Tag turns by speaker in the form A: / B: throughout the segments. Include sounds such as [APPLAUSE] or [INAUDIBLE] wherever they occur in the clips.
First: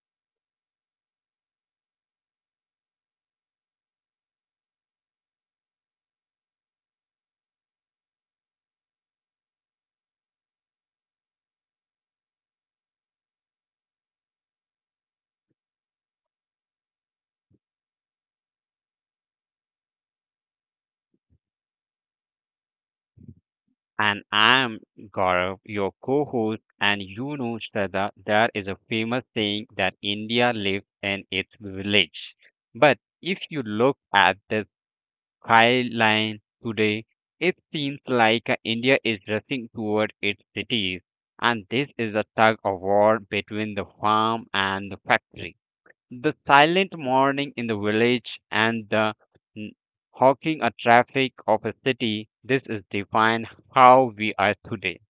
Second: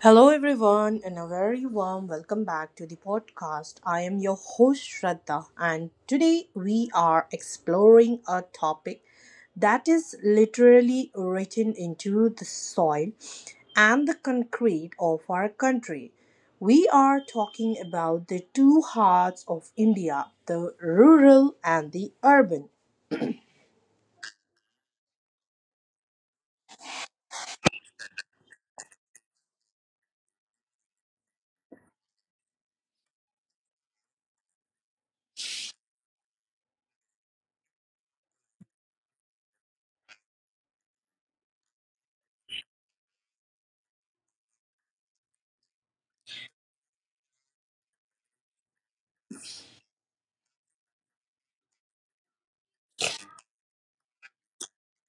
A: Hello, everyone, and a very warm welcome back to the podcast. I am your host, Shraddha, and today we are exploring a topic that is literally written into the soil and the concrete of our country. We are talking about the two hearts of India, the rural and the urban.
B: And I'm Gaurav, your co host, and Shraddha, there is a famous saying that India lives in its village. But if you look at the skyline today, it seems like India is rushing toward its cities, and this is a tug of war between the farm and the factory. The silent morning in the village and the n- honking a traffic of a city, this is define how we are today.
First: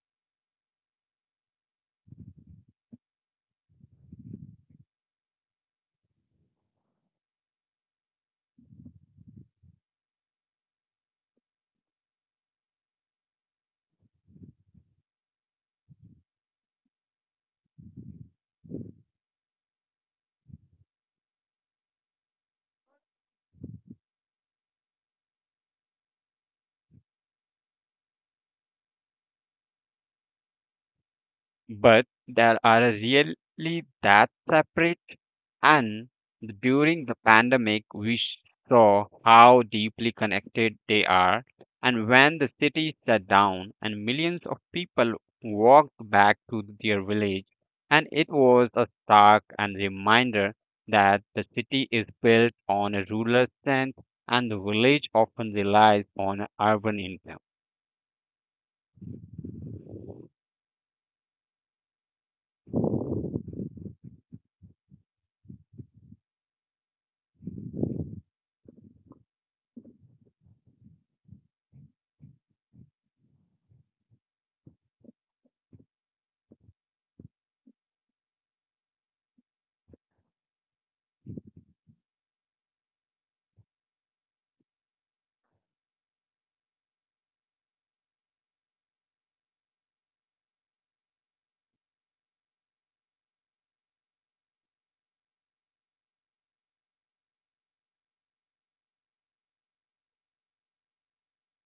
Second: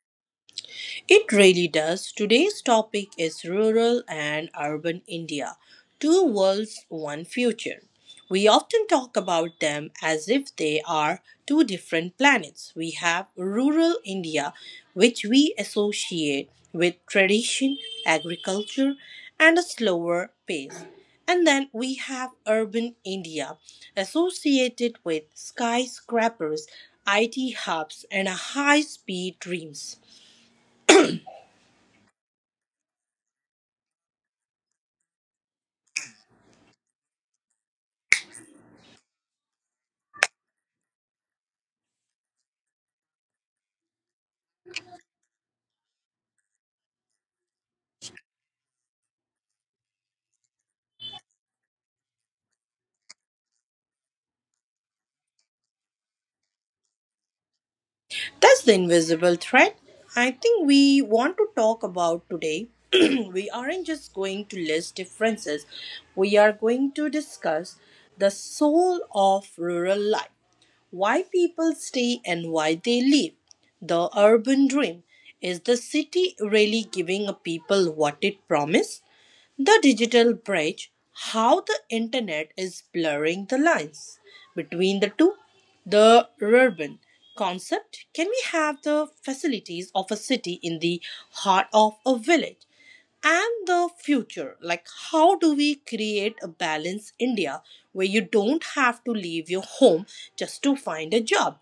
A: It really does. Today's topic is rural and urban India, two worlds, one future. We often talk about them as if they are two different planets. We have rural India, which we associate with tradition, agriculture, and a slower pace. And then we have urban India, associated with skyscrapers, IT hubs, and high speed dreams.
B: But there are really that separate. And during the pandemic, we saw how deeply connected they are. And when the city shut down and millions of people walked back to their village, and it was a stark and reminder that the city is built on a rural strength and the village often relies on urban influence.
A: That's the invisible thread I think we want to talk about today. [CLEARS THROAT] We aren't just going to list differences, we are going to discuss the soul of rural life. Why people stay and why they leave. The urban dream. Is the city really giving people what it promised? The digital bridge. How the internet is blurring the lines between the two. The urban concept. Can we have the facilities of a city in the heart of a village? And the future, like how do we create a balanced India where you don't have to leave your home just to find a job?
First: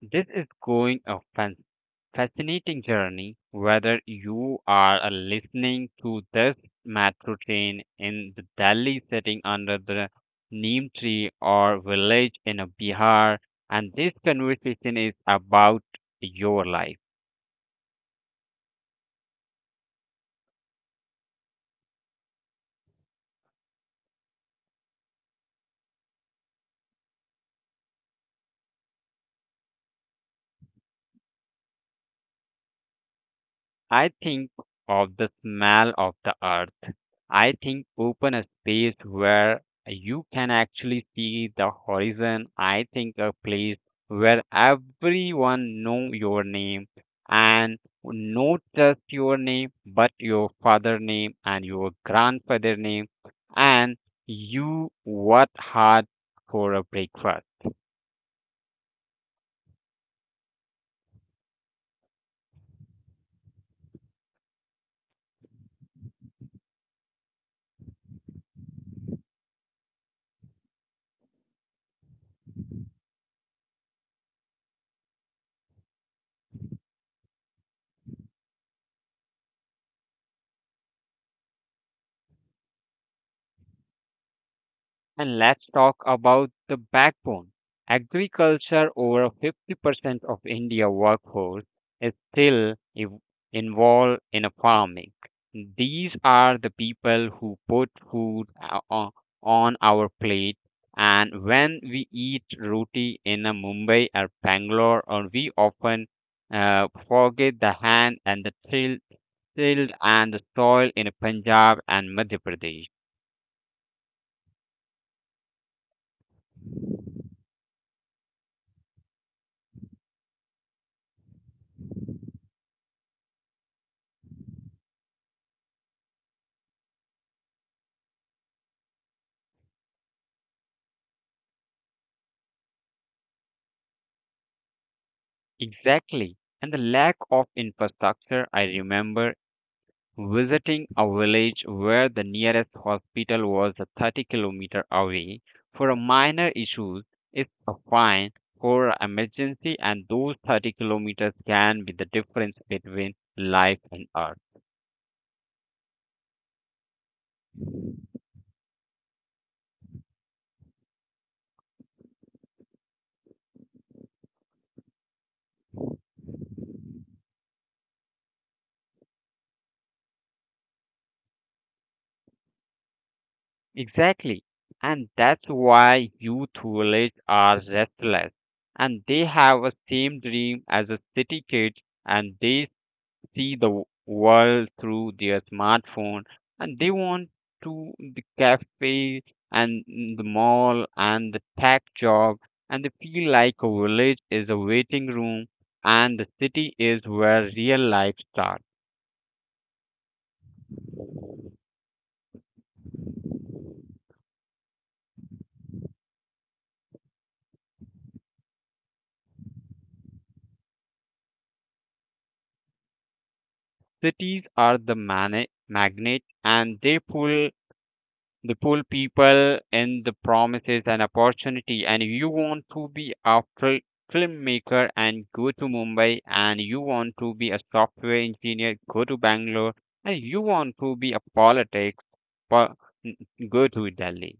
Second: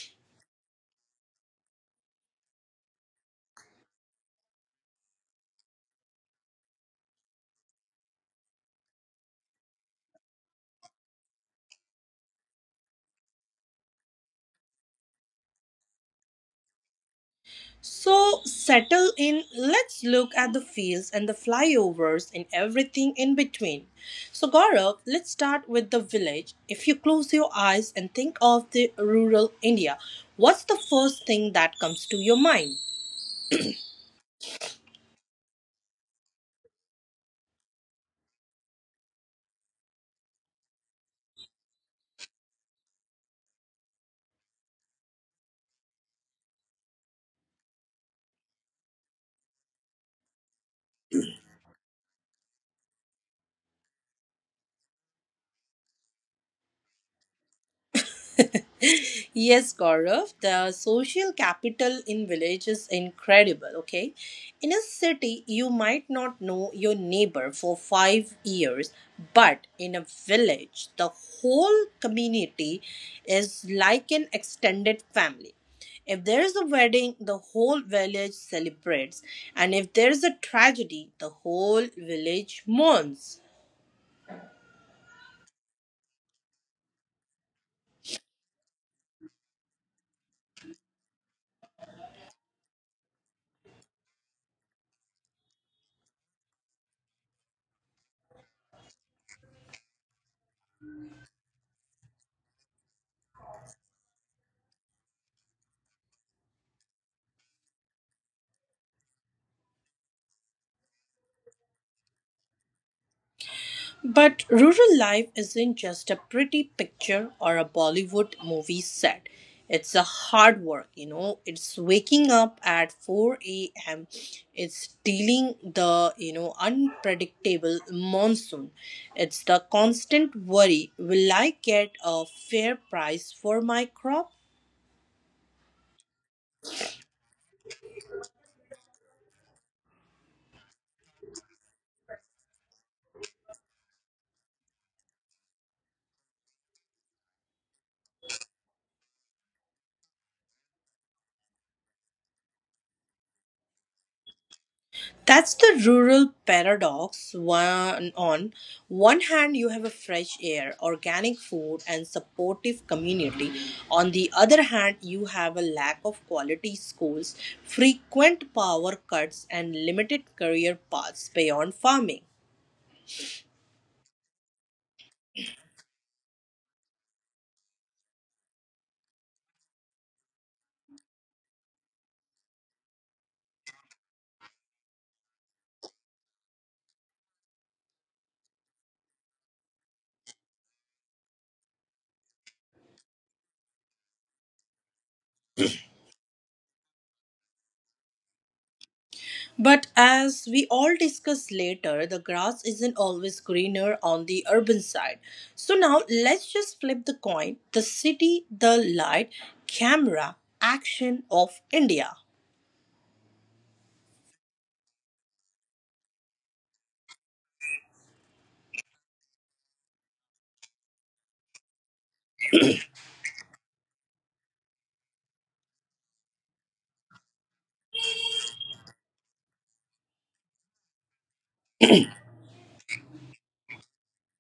B: This is going a fascinating journey. Whether you are listening to this metro train in the Delhi sitting under the neem tree or village in a Bihar, and this conversation is about your life.
A: So settle in, let's look at the fields and the flyovers and everything in between. So Gaurav, let's start with the village. If you close your eyes and think of the rural India, what's the first thing that comes to your mind?
B: I think of the smell of the earth. I think open a space where you can actually see the horizon. I think a place where everyone know your name and not just your name but your father name and your grandfather name and you what had for a breakfast.
A: Yes, Gaurav, the social capital in village is incredible, okay? In a city, you might not know your neighbor for 5 years, but in a village, the whole community is like an extended family. If there is a wedding, the whole village celebrates, and if there is a tragedy, the whole village mourns.
B: And let's talk about the backbone. Agriculture, over 50% of India workforce is still involved in a farming. These are the people who put food on our plate. And when we eat roti in a Mumbai or Bangalore, or we often forget the hand and the till, tilled and the soil in Punjab and Madhya Pradesh.
A: But rural life isn't just a pretty picture or a Bollywood movie set. It's a hard work, you know. It's waking up at 4 a.m. It's dealing the, you know, unpredictable monsoon. It's the constant worry, will I get a fair price for my crop?
B: Exactly. And the lack of infrastructure, I remember visiting a village where the nearest hospital was a 30 kilometer away for a minor issues. It's a fine for a emergency, and those 30 kilometers can be the difference between life and earth.
A: That's the rural paradox. One, on one hand, you have a fresh air, organic food, and supportive community. On the other hand, you have a lack of quality schools, frequent power cuts, and limited career paths beyond farming.
B: Exactly. And that's why youth village are restless, and they have a same dream as a city kids, and they see the world through their smartphone, and they want to the cafe and the mall and the tech job, and they feel like a village is a waiting room and the city is where real life starts.
A: But as we all discuss later, the grass isn't always greener on the urban side. So now let's just flip the coin, the city, the light, camera, action of India.
B: Cities are the mana magnet, and they pull the poor people and the promises and opportunity, and you want to be a filmmaker and go to Mumbai, and you want to be a software engineer, go to Bangalore, and you want to be a politics, po- go to Delhi.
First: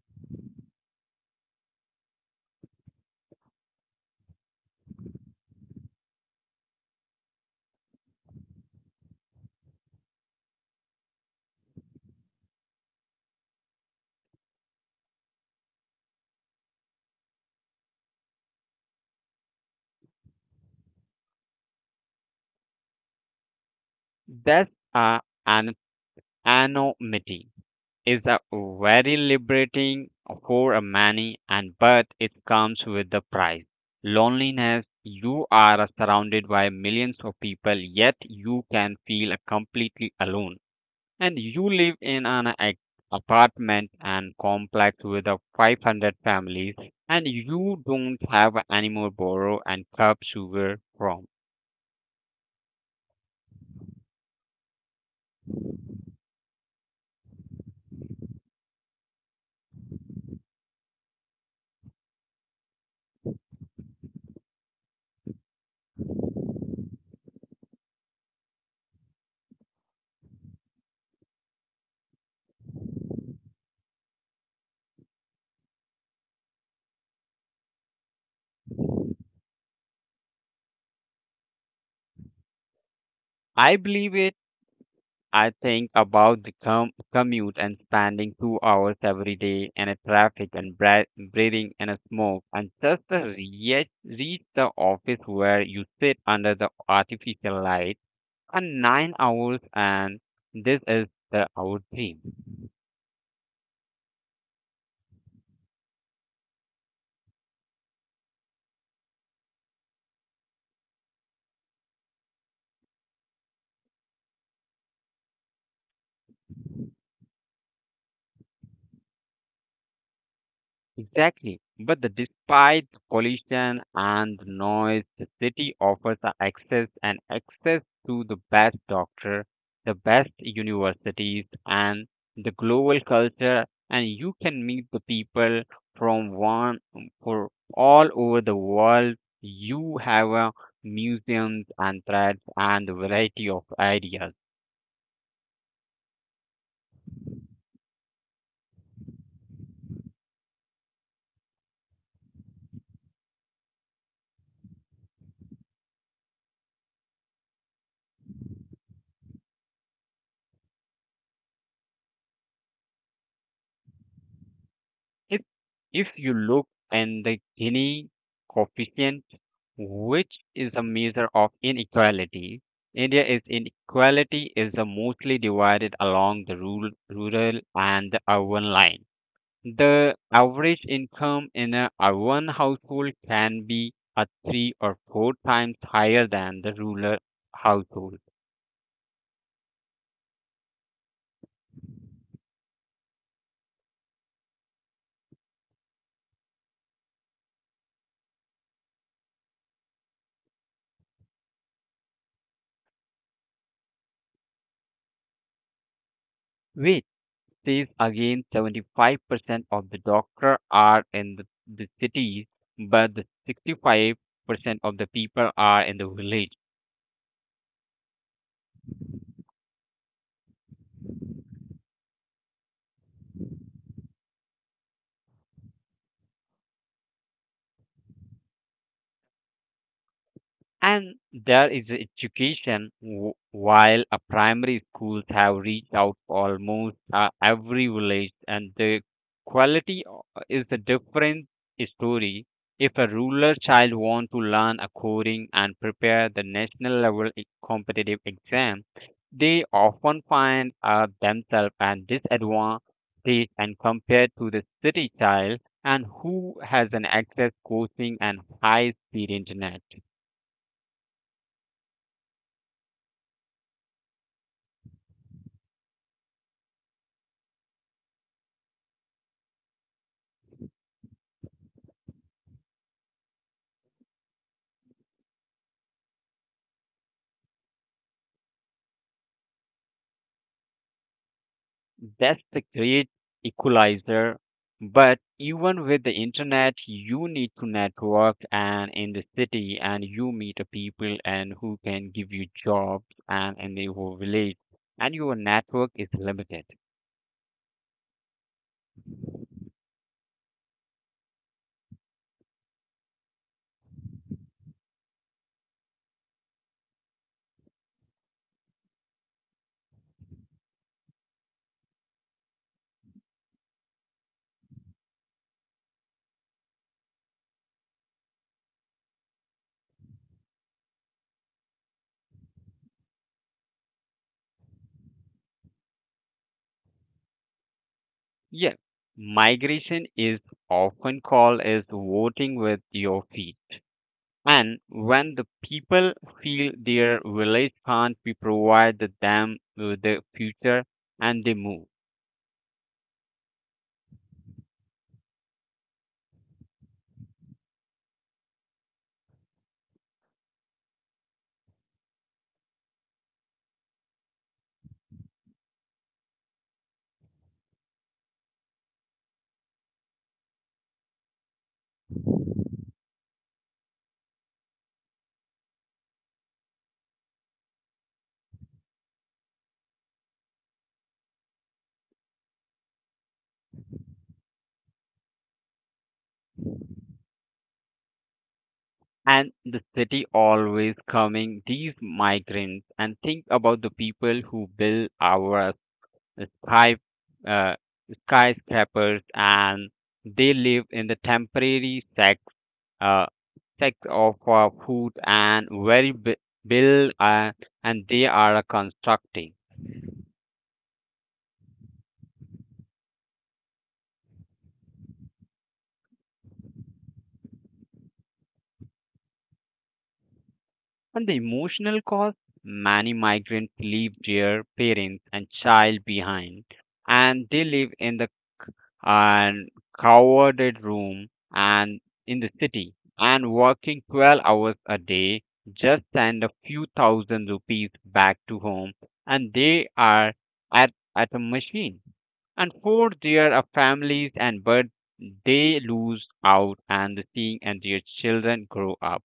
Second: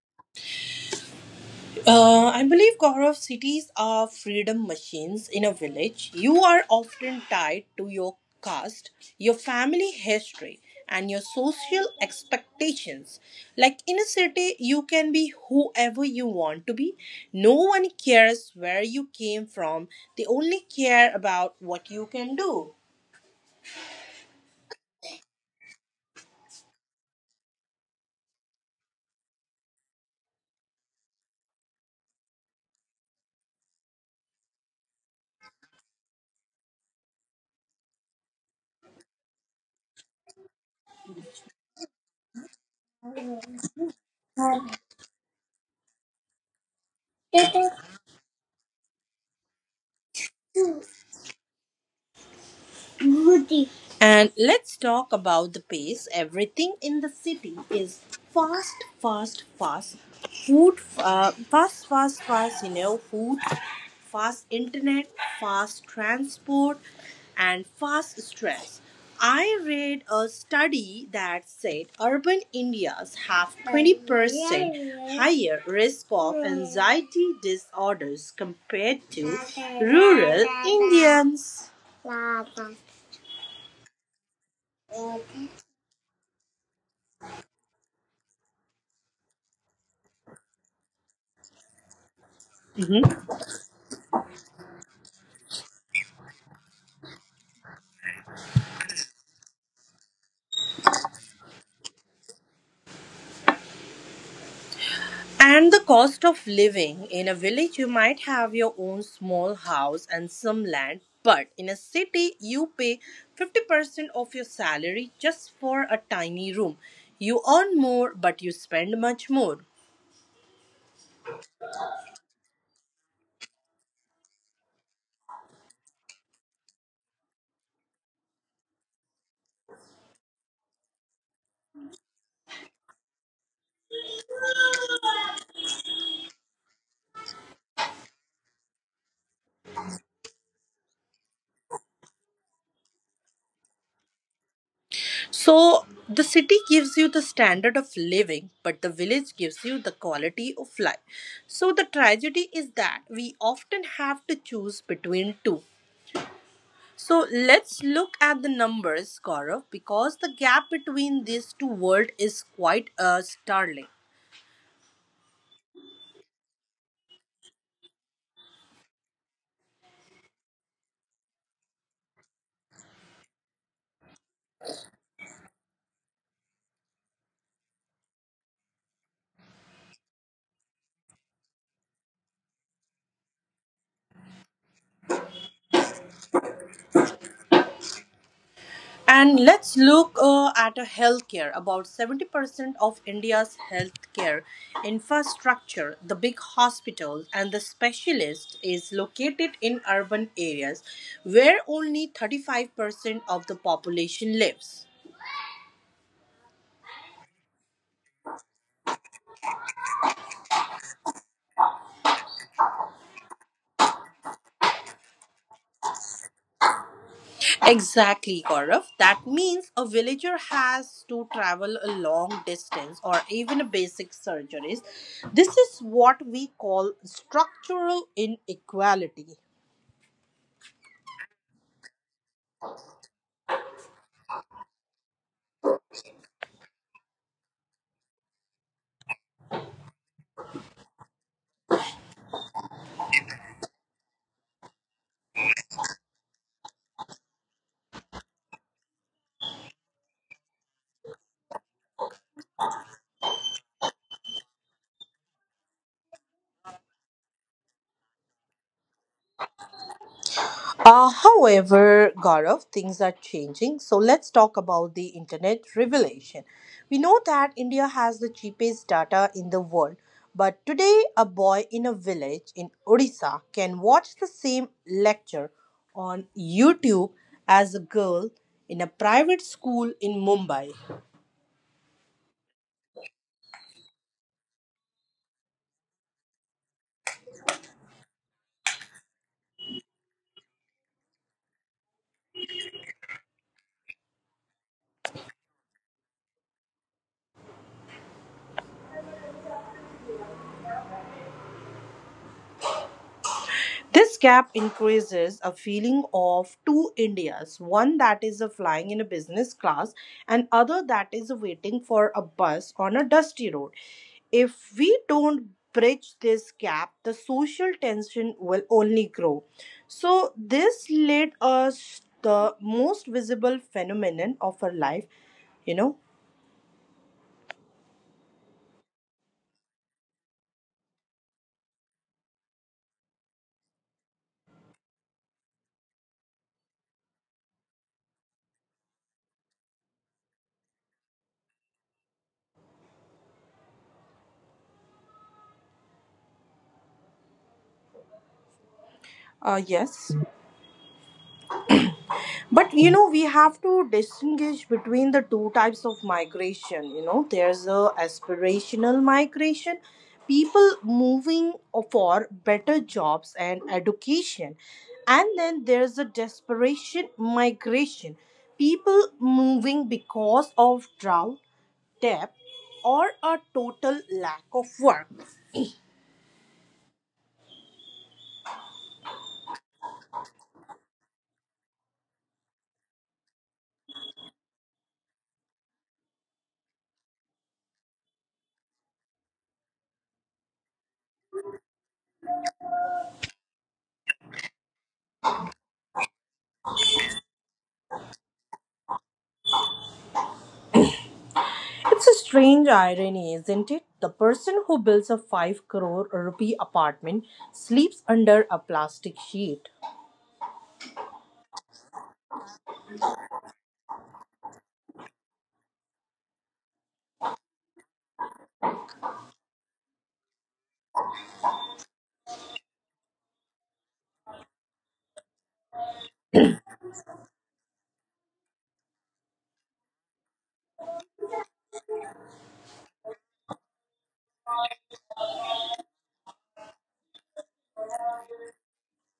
A: I believe, Gaurav, cities are freedom machines. In a village, you are often tied to your caste, your family history, and your social expectations. Like in a city, you can be whoever you want to be. No one cares where you came from, they only care about what you can do.
B: That's an anonymity is a very liberating for a many, and but it comes with the price, loneliness. You are surrounded by millions of people yet you can feel completely alone, and you live in an apartment and complex with a 500 families, and you don't have any more borrow and cup sugar from.
A: And let's talk about the pace. Everything in the city is fast, fast, fast. Food, fast, fast, fast, you know, food, fast internet, fast transport, and fast stress. I read a study that said urban Indians have 20% higher risk of anxiety disorders compared to rural Indians.
B: I believe it. I think about the commute and spending 2 hours every day in a traffic and breathing in a smoke and just to
A: Mhm.
B: reach the office where you sit under the artificial light and 9 hours, and this is the our dream.
A: And the cost of living. In a village, you might have your own small house and some land, but in a city, you pay 50% of your salary just for a tiny room. You earn more, but you spend much more.
B: Exactly. But despite pollution and noise, the city offers a access to the best doctor, the best universities, and the global culture. And you can meet the people from one for all over the world. You have museums and threads and variety of ideas.
A: So, the city gives you the standard of living, but the village gives you the quality of life. So, the tragedy is that we often have to choose between two. So let's look at the numbers, Gaurav, because the gap between these two worlds is quite startling.
B: If if you look in the Gini coefficient, which is a measure of inequality, India is inequality is the mostly divided along the rural and the urban line. The average income in a urban household can be a three or four times higher than the rural household,
A: And let's look at a healthcare. About 70% of India's healthcare infrastructure, the big hospitals and the specialists, is located in urban areas where only 35% of the population lives.
B: which says again 75% of the doctor are in the cities, but the 65% of the people are in the village.
A: Exactly, Gaurav. That means a villager has to travel a long distance or even a basic surgeries. This is what we call structural inequality.
B: And there is education. While a primary schools have reached out almost every village, and the quality is a different story. If a rural child wants to learn a coding and prepare the national level competitive exam, they often find themselves at disadvantage and compared to the city child and who has an access coaching and high speed internet.
A: However, Gaurav, things are changing. So let's talk about the internet revelation. We know that India has the cheapest data in the world, but today a boy in a village in Odisha can watch the same lecture on YouTube as a girl in a private school in Mumbai.
B: That's the great equalizer. But even with the internet, you need to network, and in the city, and you meet a people and who can give you jobs, and in the whole village, and your network is limited.
A: This gap increases a feeling of two Indias, one that is a flying in a business class and other that is waiting for a bus on a dusty road. If we don't bridge this gap, the social tension will only grow. So this led us the most visible phenomenon of our life, you know.
B: Yeah, migration is often called as voting with your feet. And when the people feel their village can't be provided them with the future, and they move.
A: Yes. But you know, we have to distinguish between the two types of migration. You know, there's a aspirational migration, people moving for better jobs and education, and then there's a desperation migration, people moving because of drought, debt, or a total lack of work.
B: And the city always coming these migrants, and think about the people who build our sky uh, skyscrapers, and they live in the temporary uh, sex of food and very build, and they are constructing.
A: It's a strange irony, isn't it? The person who builds a 5 crore rupee apartment sleeps under a plastic sheet.
B: And the emotional cost, many migrants leave their parents and child behind, and they live in the and crowded room and in the city and working 12 hours a day just send a few thousand rupees back to home, and they are at a machine and four there are families, and but they lose out and seeing and their children grow up.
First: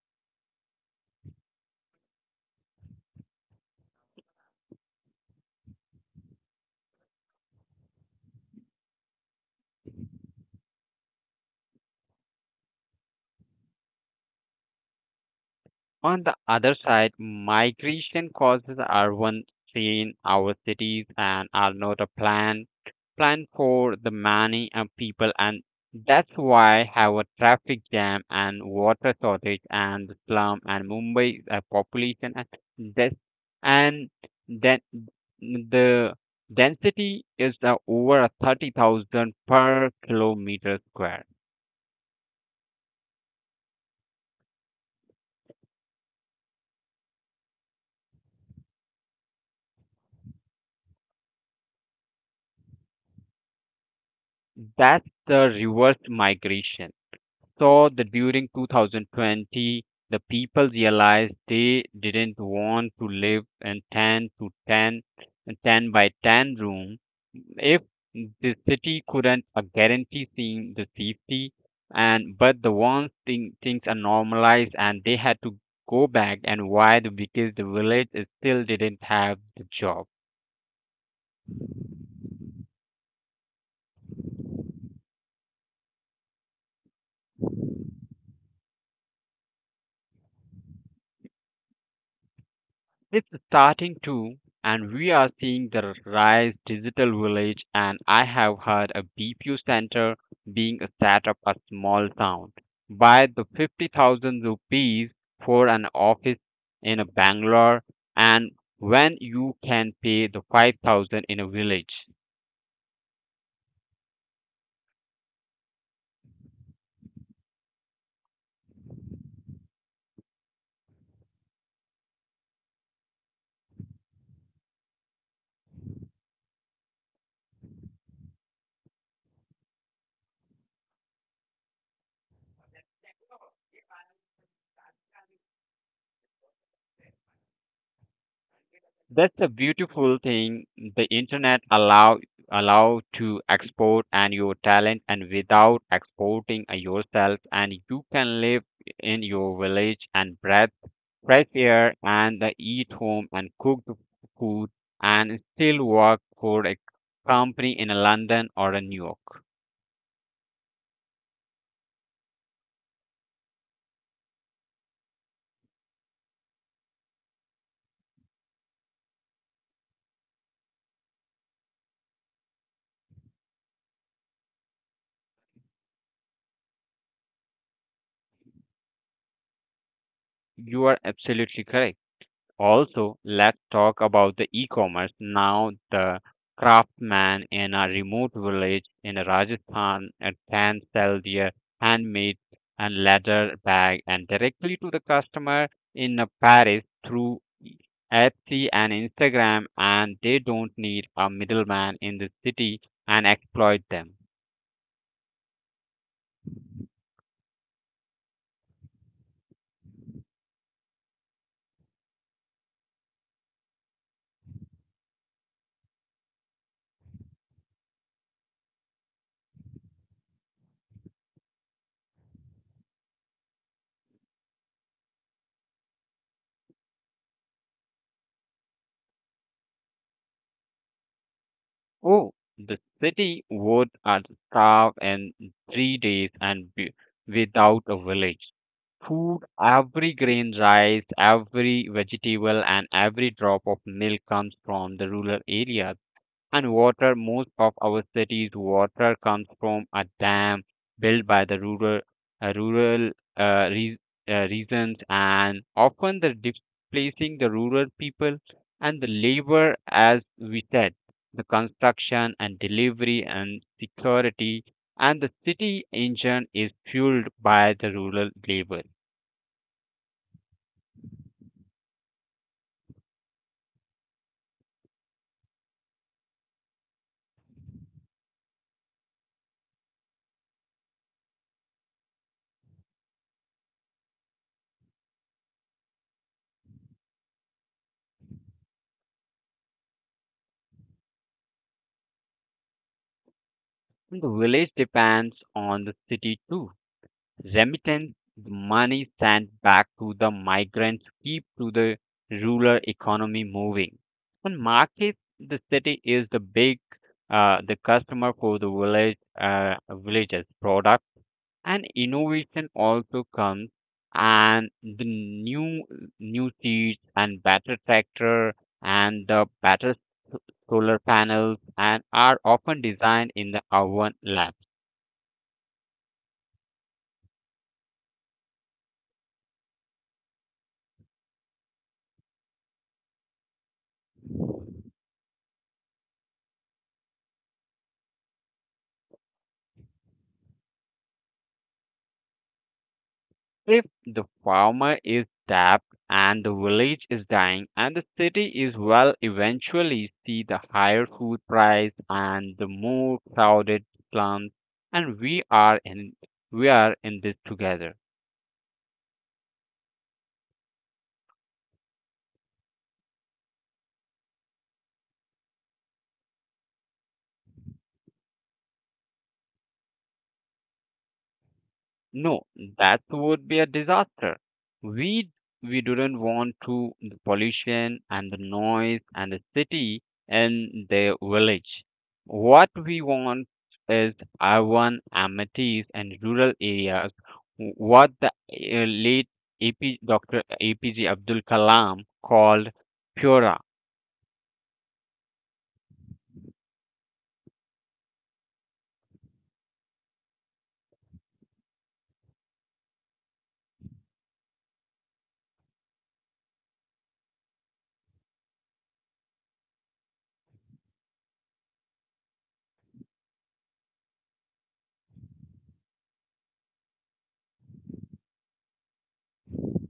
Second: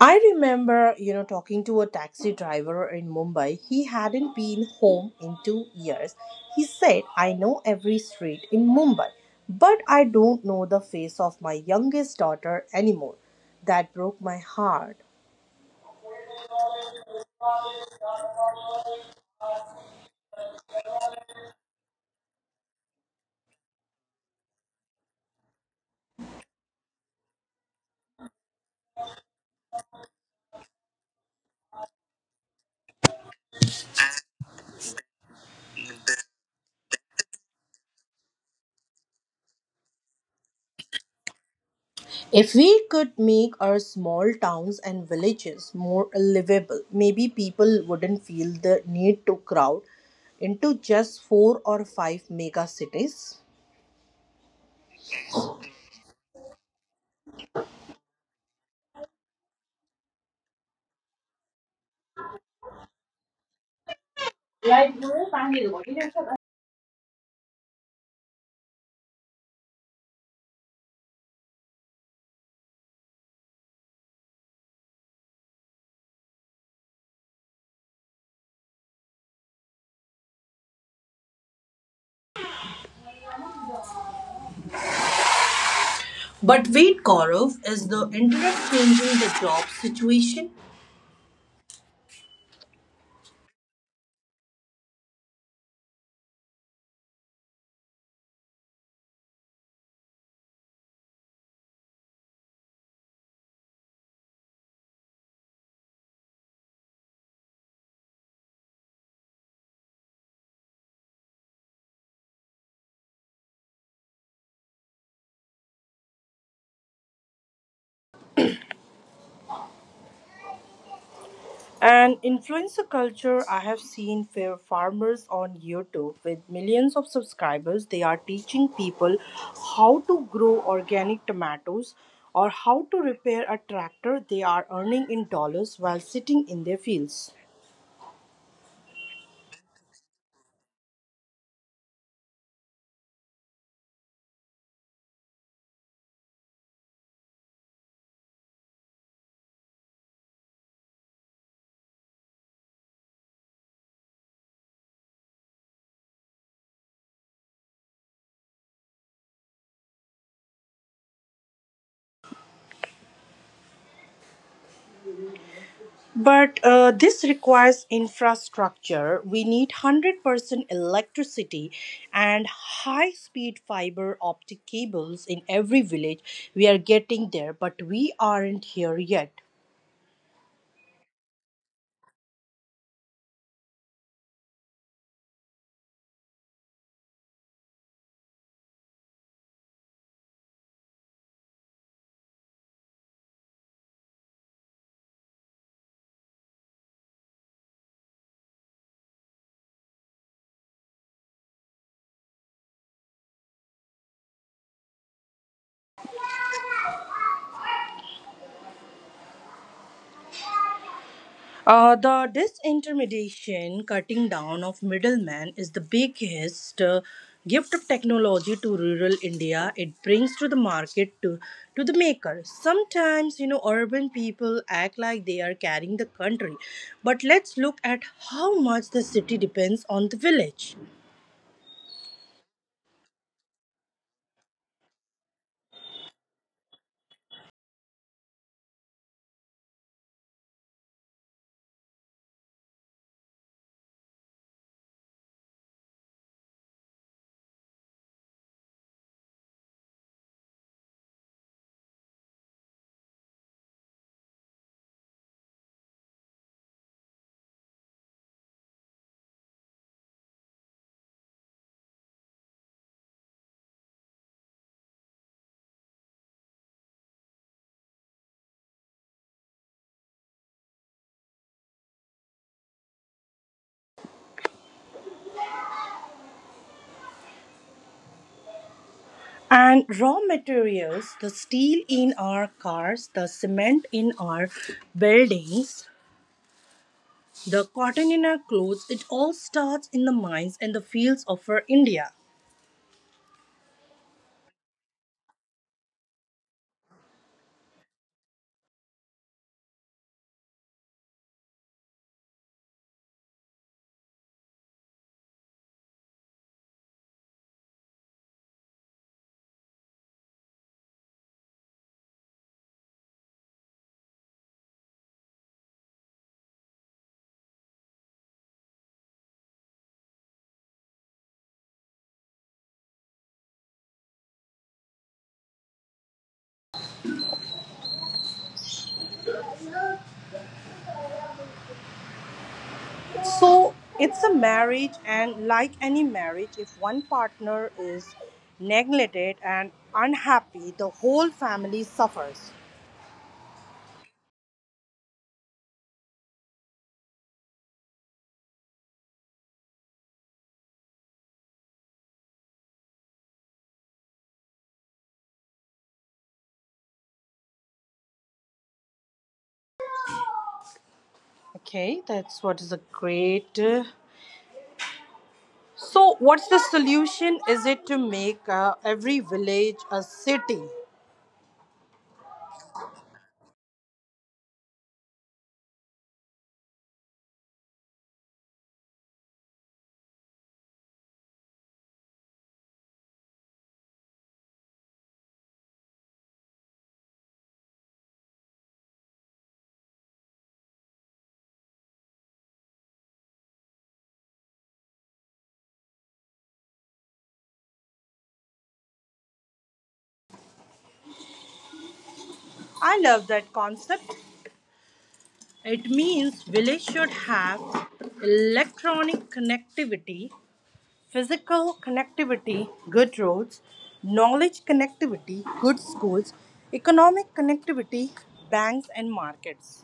A: I remember, you know, talking to a taxi driver in Mumbai. He hadn't been home in 2 years. He said, "I know every street in Mumbai, but I don't know the face of my youngest daughter anymore." That broke my heart.
B: On the other side, migration causes are once seen our cities and are not a plan for the many people, and that's why have a traffic jam and water shortage and slum, and Mumbai's population and this and then the density is over a 30,000 per kilometer square.
A: If we could make our small towns and villages more livable, maybe people wouldn't feel the need to crowd into just four or five mega cities.
B: That's the reverse migration. Saw that during 2020, the people realized they didn't want to live in ten by 10 room if the city couldn't guarantee seeing the safety. And but the once thing, things are normalized and they had to go back. And why? Because the village is still didn't have the job.
A: But wait, Gaurav, is the internet changing the job situation?
B: It's starting to, and we are seeing the rise digital village, and I have heard a BPU center being set up a small town by the 50,000 rupees for an office in a Bangalore, and when you can pay the 5,000 in a village.
A: And influencer culture, I have seen fair farmers on YouTube with millions of subscribers. They are teaching people how to grow organic tomatoes or how to repair a tractor. They are earning in dollars while sitting in their fields.
B: That's a beautiful thing. The internet allow to export and your talent and without exporting yourself, and you can live in your village and breath fresh air and eat home and cook the food, and still work for a company in London or in New York.
A: But this requires infrastructure. We need 100% electricity and high speed fiber optic cables in every village. We are getting there, but we aren't here yet.
B: You are absolutely correct. Also, let's talk about the e-commerce. Now, the craftsman in a remote village in Rajasthan can sell their handmade and leather bag and directly to the customer in Paris through Etsy and Instagram, and they don't need a middleman in the city and exploit them.
A: The disintermediation, cutting down of middlemen, is the biggest gift of technology to rural India. It brings to the market to the maker. Sometimes, you know, urban people act like they are carrying the country, but let's look at how much the city depends on the village.
B: Oh, the city would starve in 3 days and be without a village. Food, every grain rice, every vegetable, and every drop of milk comes from the rural areas. And water, most of our cities water comes from a dam built by the uh, rural uh, re- regions, and often the displacing the rural people, and the labor, as we said, the construction and delivery and security, and the city engine is fueled by the rural labor.
A: And raw materials, the steel in our cars, the cement in our buildings, the cotton in our clothes, it all starts in the mines and the fields of our India.
B: The village depends on the city too. Remittance money sent back to the migrants keep to the rural economy moving. On market, the city is the customer for the village, villages product, and innovation also comes, and the new seeds and better tractor and the better solar panels, and are often designed in the oven labs.
A: So it's a marriage, and like any marriage, if one partner is neglected and unhappy, the whole family suffers.
B: If the farmer is tapped and the village is dying and the city is well, eventually see the higher food price and the more crowded slums, and we are in this together.
A: Okay, that's what is a great. So, what's the solution? Is it to make every village a city?
B: No, that would be a disaster. We we don't want to the pollution and the noise and the city and the village. What we want is urban amenities and rural areas. What the late AP Dr. APJ Abdul Kalam called Pura.
A: I love that concept. It means village should have electronic connectivity. Physical connectivity, good roads. Knowledge connectivity, good schools. Economic connectivity, banks and markets.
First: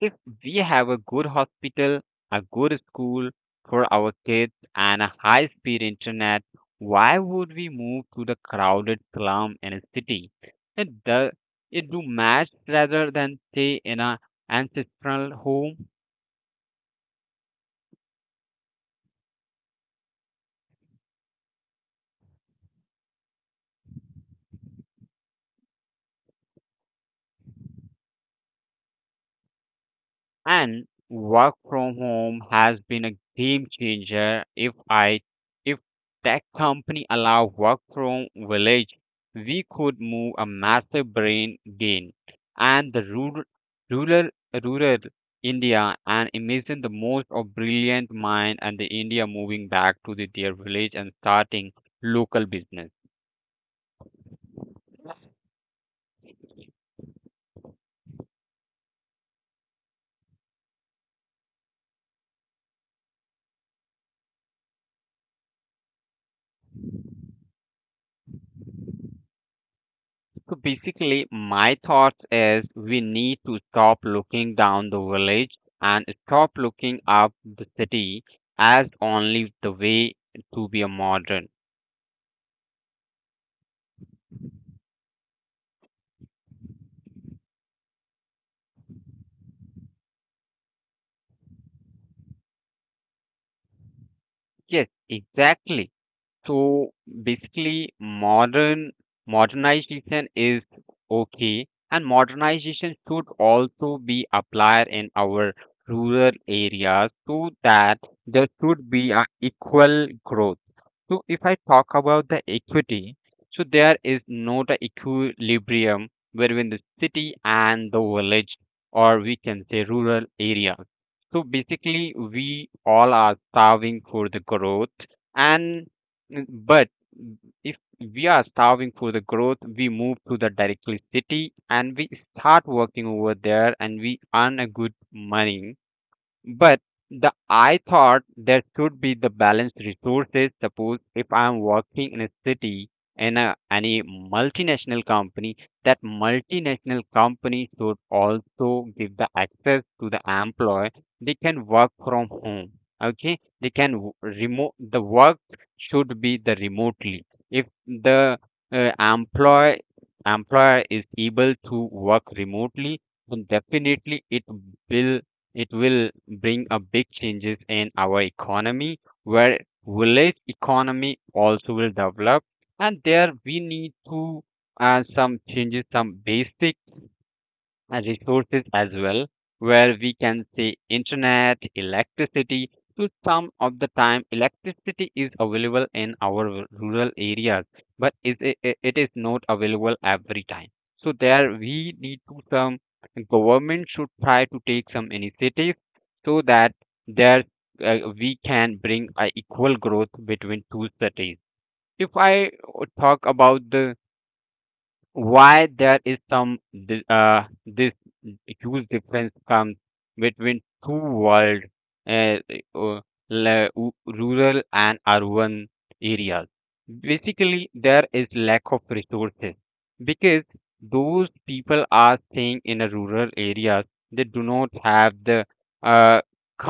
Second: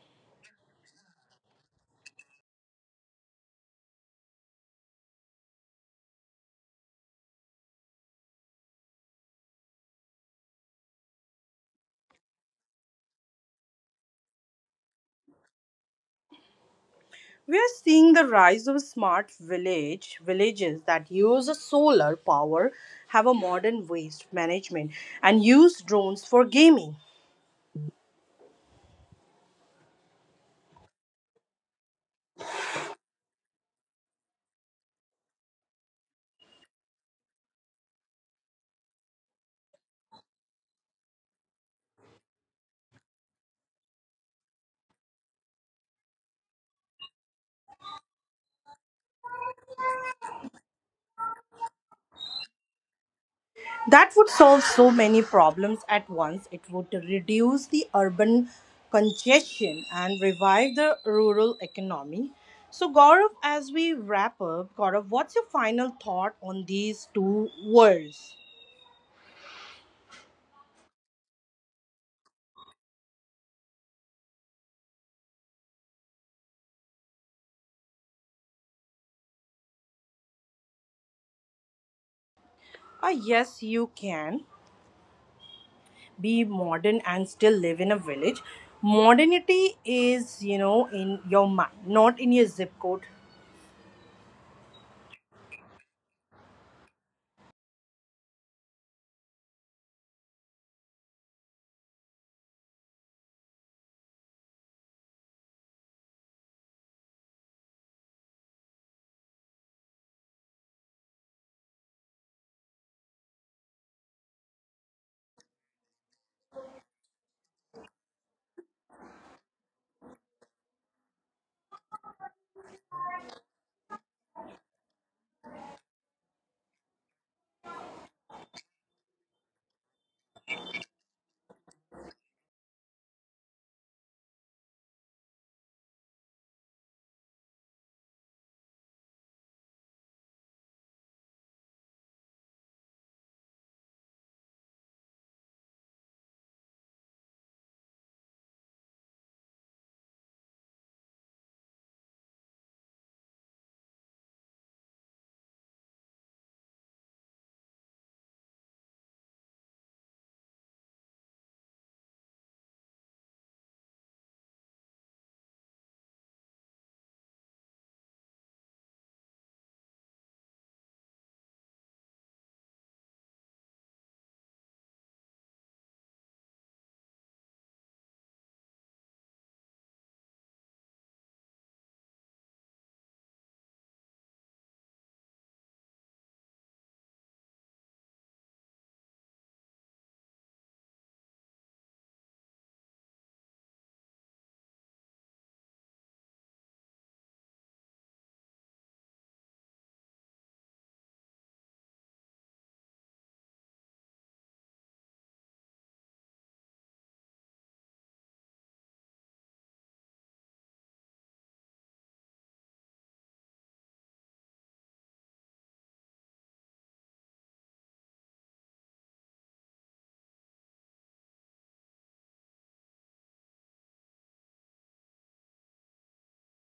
B: If we have a good hospital, a good school for our kids, and a high speed internet, why would we move to the crowded slum in a city? It does it do match rather than stay in a ancestral home.
A: We are seeing the rise of smart village villages that use solar power, have a modern waste management, and use drones for gaming.
B: And work from home has been a game changer. If tech company allow work from village, we could move a massive brain gain. And the rural, rural India, and imagine the most of brilliant mind and the India moving back to their village and starting local business.
A: That would solve so many problems at once. It would reduce the urban congestion and revive the rural economy. So, Gaurav, as we wrap up, Gaurav, what's your final thought on these two words?
B: So basically, my thoughts is we need to stop looking down the village and stop looking up the city as only the way to be a modern.
A: Ah, yes, you can be modern and still live in a village. Modernity is, you know, in your mind, not in your zip code.
B: Yes, exactly. So basically, modernization is okay, and modernization should also be applied in our rural areas so that there should be an equal growth. So if I talk about the equity, so there is no the equilibrium between the city and the village, or we can say rural areas. So basically, we all are starving for the growth and but if we are starving for the growth, we move to the directly city and we start working over there and we earn a good money but the I thought there should be the balanced resources. Suppose if I'm working in a city in a any multinational company, that multinational company should also give the access to the employee. They can work from home. Okay, they can remote. The work should be the remotely. If the employee employer is able to work remotely, then definitely will it will bring a big changes in our economy, where village economy also will develop, and there we need to some changes, some basic resources as well, where we can say internet, electricity. So some of the time, electricity is available in our rural areas, but is it is not available every time. So there we need to some government should try to take some initiatives so that there we can bring a equal growth between two cities. If I talk about the why there is some this huge difference comes between two world uh, uh, rural and urban areas basically there is lack of resources because those people are staying in a rural areas they do not have the uh,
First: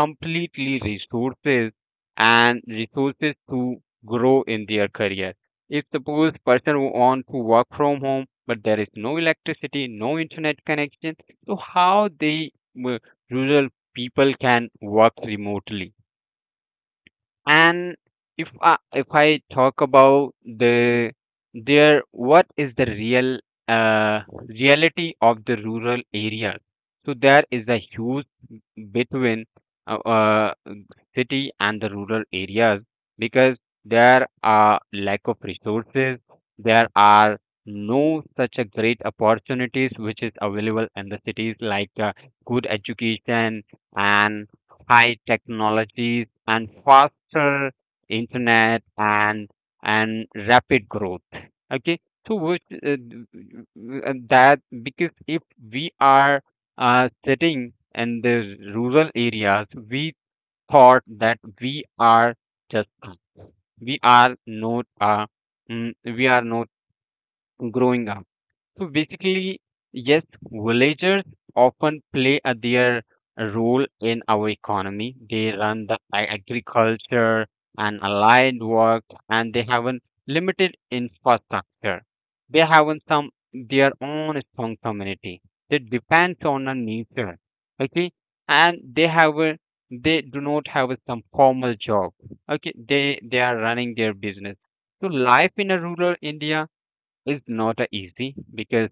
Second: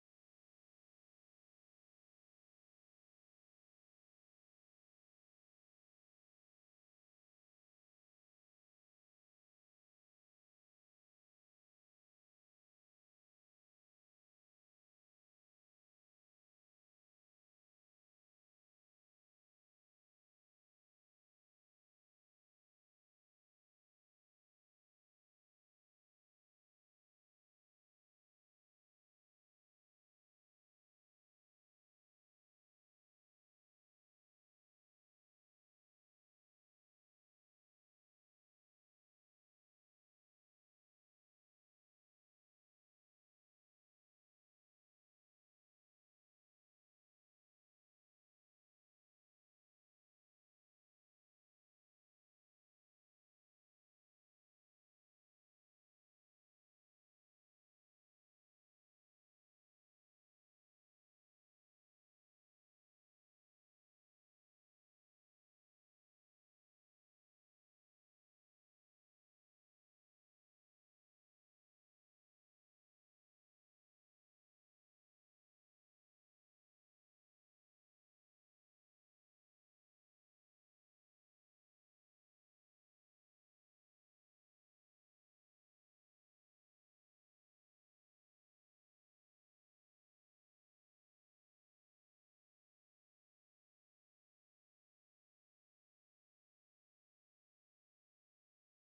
B: completely resources and resources to grow in their career if suppose person want to work from home, but there is no electricity, no internet connection, so how they uh, rural people can work remotely? And if I talk about the there, what is the real uh, reality of the rural area? So there is a huge between uh, uh, city and the rural areas because there are lack of resources. There are no such a great opportunities which is available in the cities like good education and high technologies and faster internet and rapid growth, okay, so which, and that because if we are sitting in the rural areas we thought that we are just we are not we are not growing up. So basically, yes, villagers often play a, their role in our economy. They run the agriculture and allied work, and they have a limited infrastructure. They have an some their own strong community. They depends on the nature, okay, and they have a they do not have a some formal job. Okay, they are running their business. So life in a rural India is not easy because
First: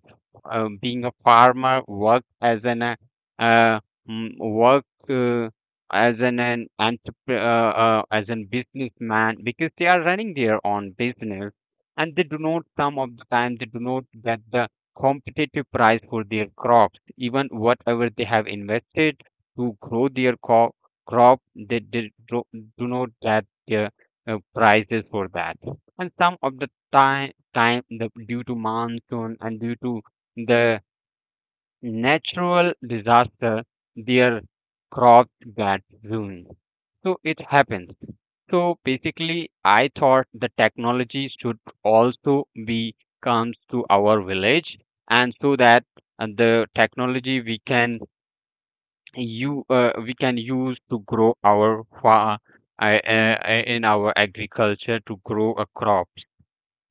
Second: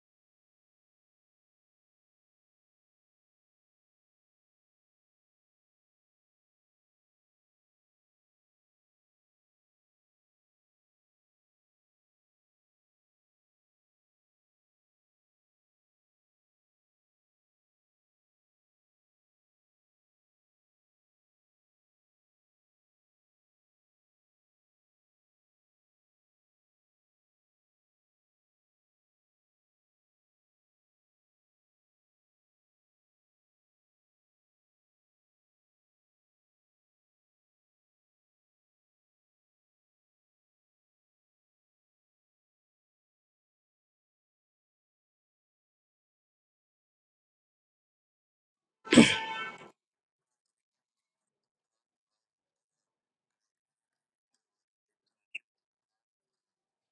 B: being a farmer work as an uh, work as an entrepreneur as an businessman because they are running their own business and they do not some of the time they do not get the competitive price for their crops even whatever they have invested to grow their crop do not get their prices for that and some of the time the, due to monsoon and due to the natural disaster their crops got ruined so it happens. So basically I thought the technology should also be comes to our village and so that the technology we can you we can use to grow our in our agriculture to grow a crop.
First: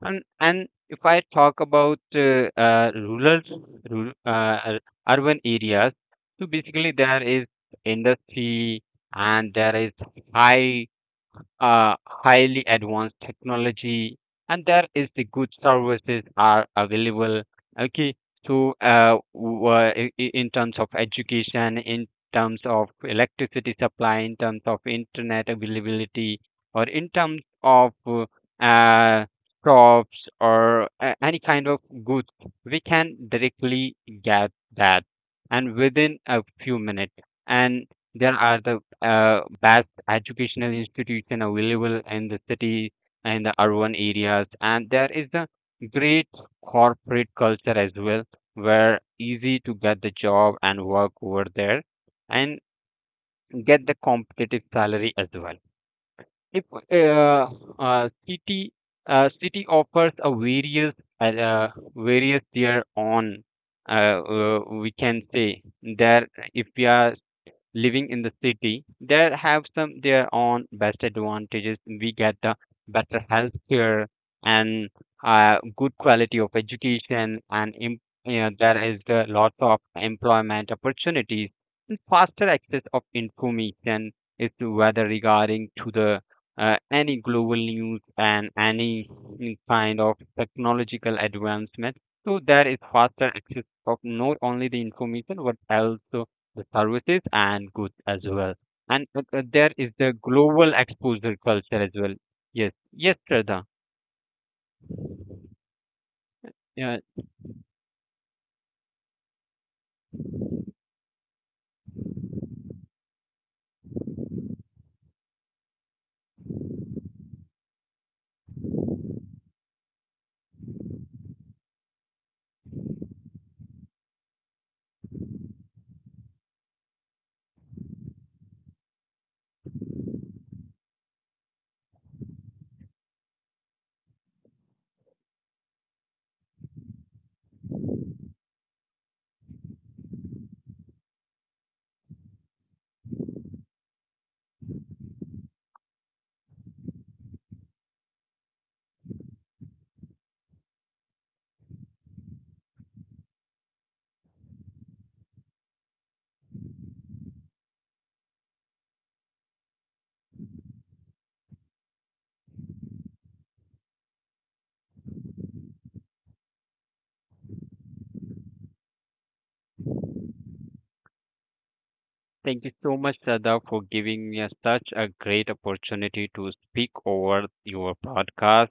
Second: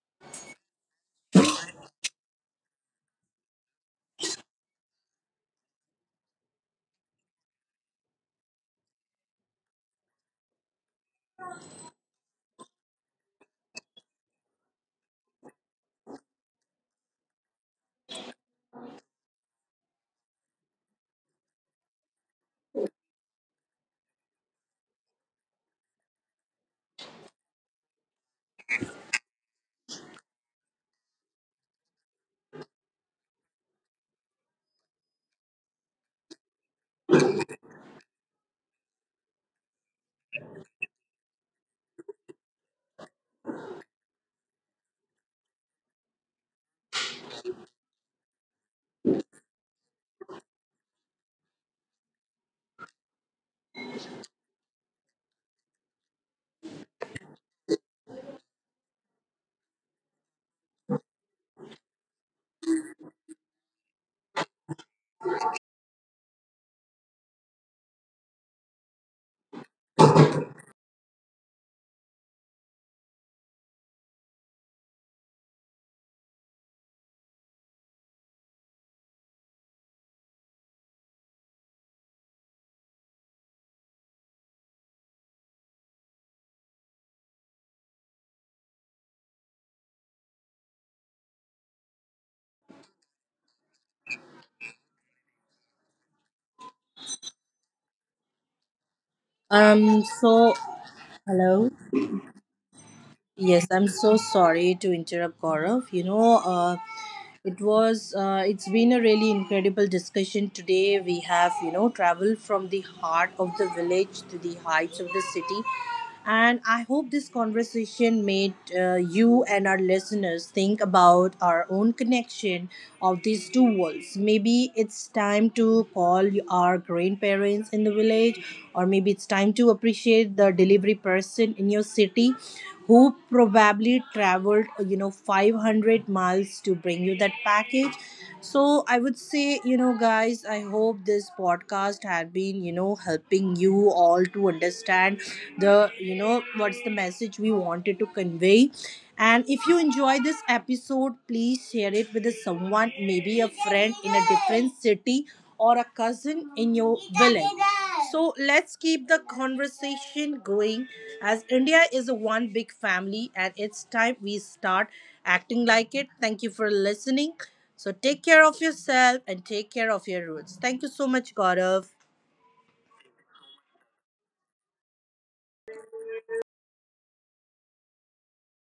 B: And if I talk about rural urban areas, so basically there is industry and there is high, highly advanced technology and there is the good services are available, okay. So in terms of education in terms of electricity supply in terms of internet availability or in terms of uh, crops or any kind of goods we can directly get that and within a few minutes. And there are the best educational institution available in the city and the urban areas, and there is a great corporate culture as well, where easy to get the job and work over there, and get the competitive salary as well. If uh, uh, city city offers a various uh, various their own we can say that if we are living in the city, they have some their own best advantages. We get the better health care and good quality of education, and yeah, there is the lots of employment opportunities and faster access of information is to whether regarding to the any global news and any kind of technological advancement. So there is faster access of not only the information but also the services and goods as well. And there is the
A: So,
B: global exposure
A: hello.
B: culture as well. Yes, yes,
A: Yes,
B: Shraddha.
A: I'm so sorry to interrupt, Gaurav. You know,
B: Yeah,
A: it's been a really incredible discussion today. We have, you know, traveled from the heart of the village to the heights of the city. And I hope this conversation made you and our listeners think about our own connection of these two worlds. Maybe it's time to call our grandparents in the village, or maybe it's time to appreciate the delivery person in your city who probably traveled 500 miles to bring you that package. So I would say, you know, guys, I hope this podcast had been, you know, helping you all to understand the, you know, what's the message we wanted to convey. And if you enjoy this episode, please share it with someone, maybe a friend in a different city or a cousin in your village. So let's keep the conversation going, as India is a one big family and it's time we start acting like it. Thank you for listening. So take care of yourself and take care of your roots. Thank you so much, Gaurav.
B: thank you so much, Sada, for giving me such a great opportunity to speak over your podcast.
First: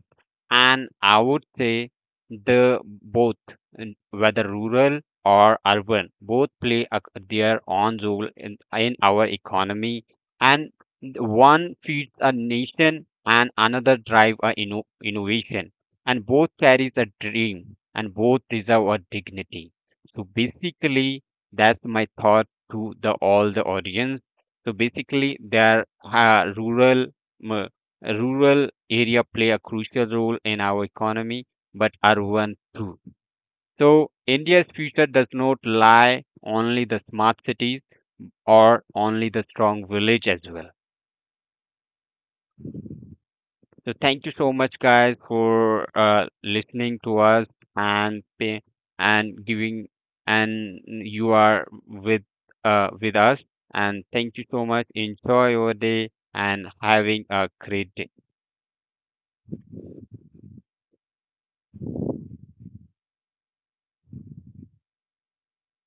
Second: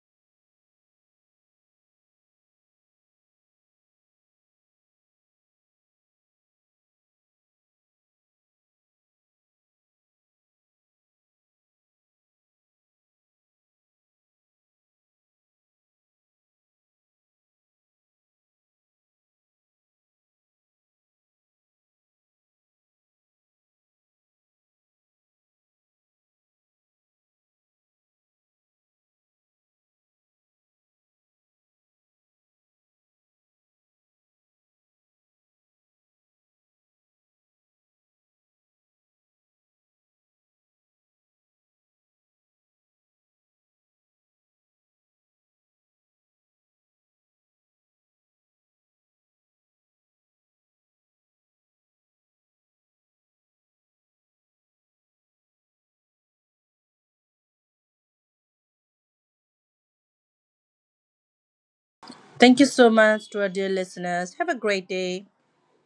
B: And I would say the both, whether rural or urban, both play a, their own role in our economy. And one feeds a nation and another drive a innovation. And both carries a dream and both deserve a dignity. So basically, that's my thought to the all the audience. So basically, their m- rural area play a crucial role in our economy, but urban too. So India's future does not lie only the smart cities or only the strong village as well. So thank you so much, guys, for listening to us and pay, and giving and you are with us. And thank you so much. Enjoy your day and having a great day.
A: Thank you so much to our dear listeners. Have a great day.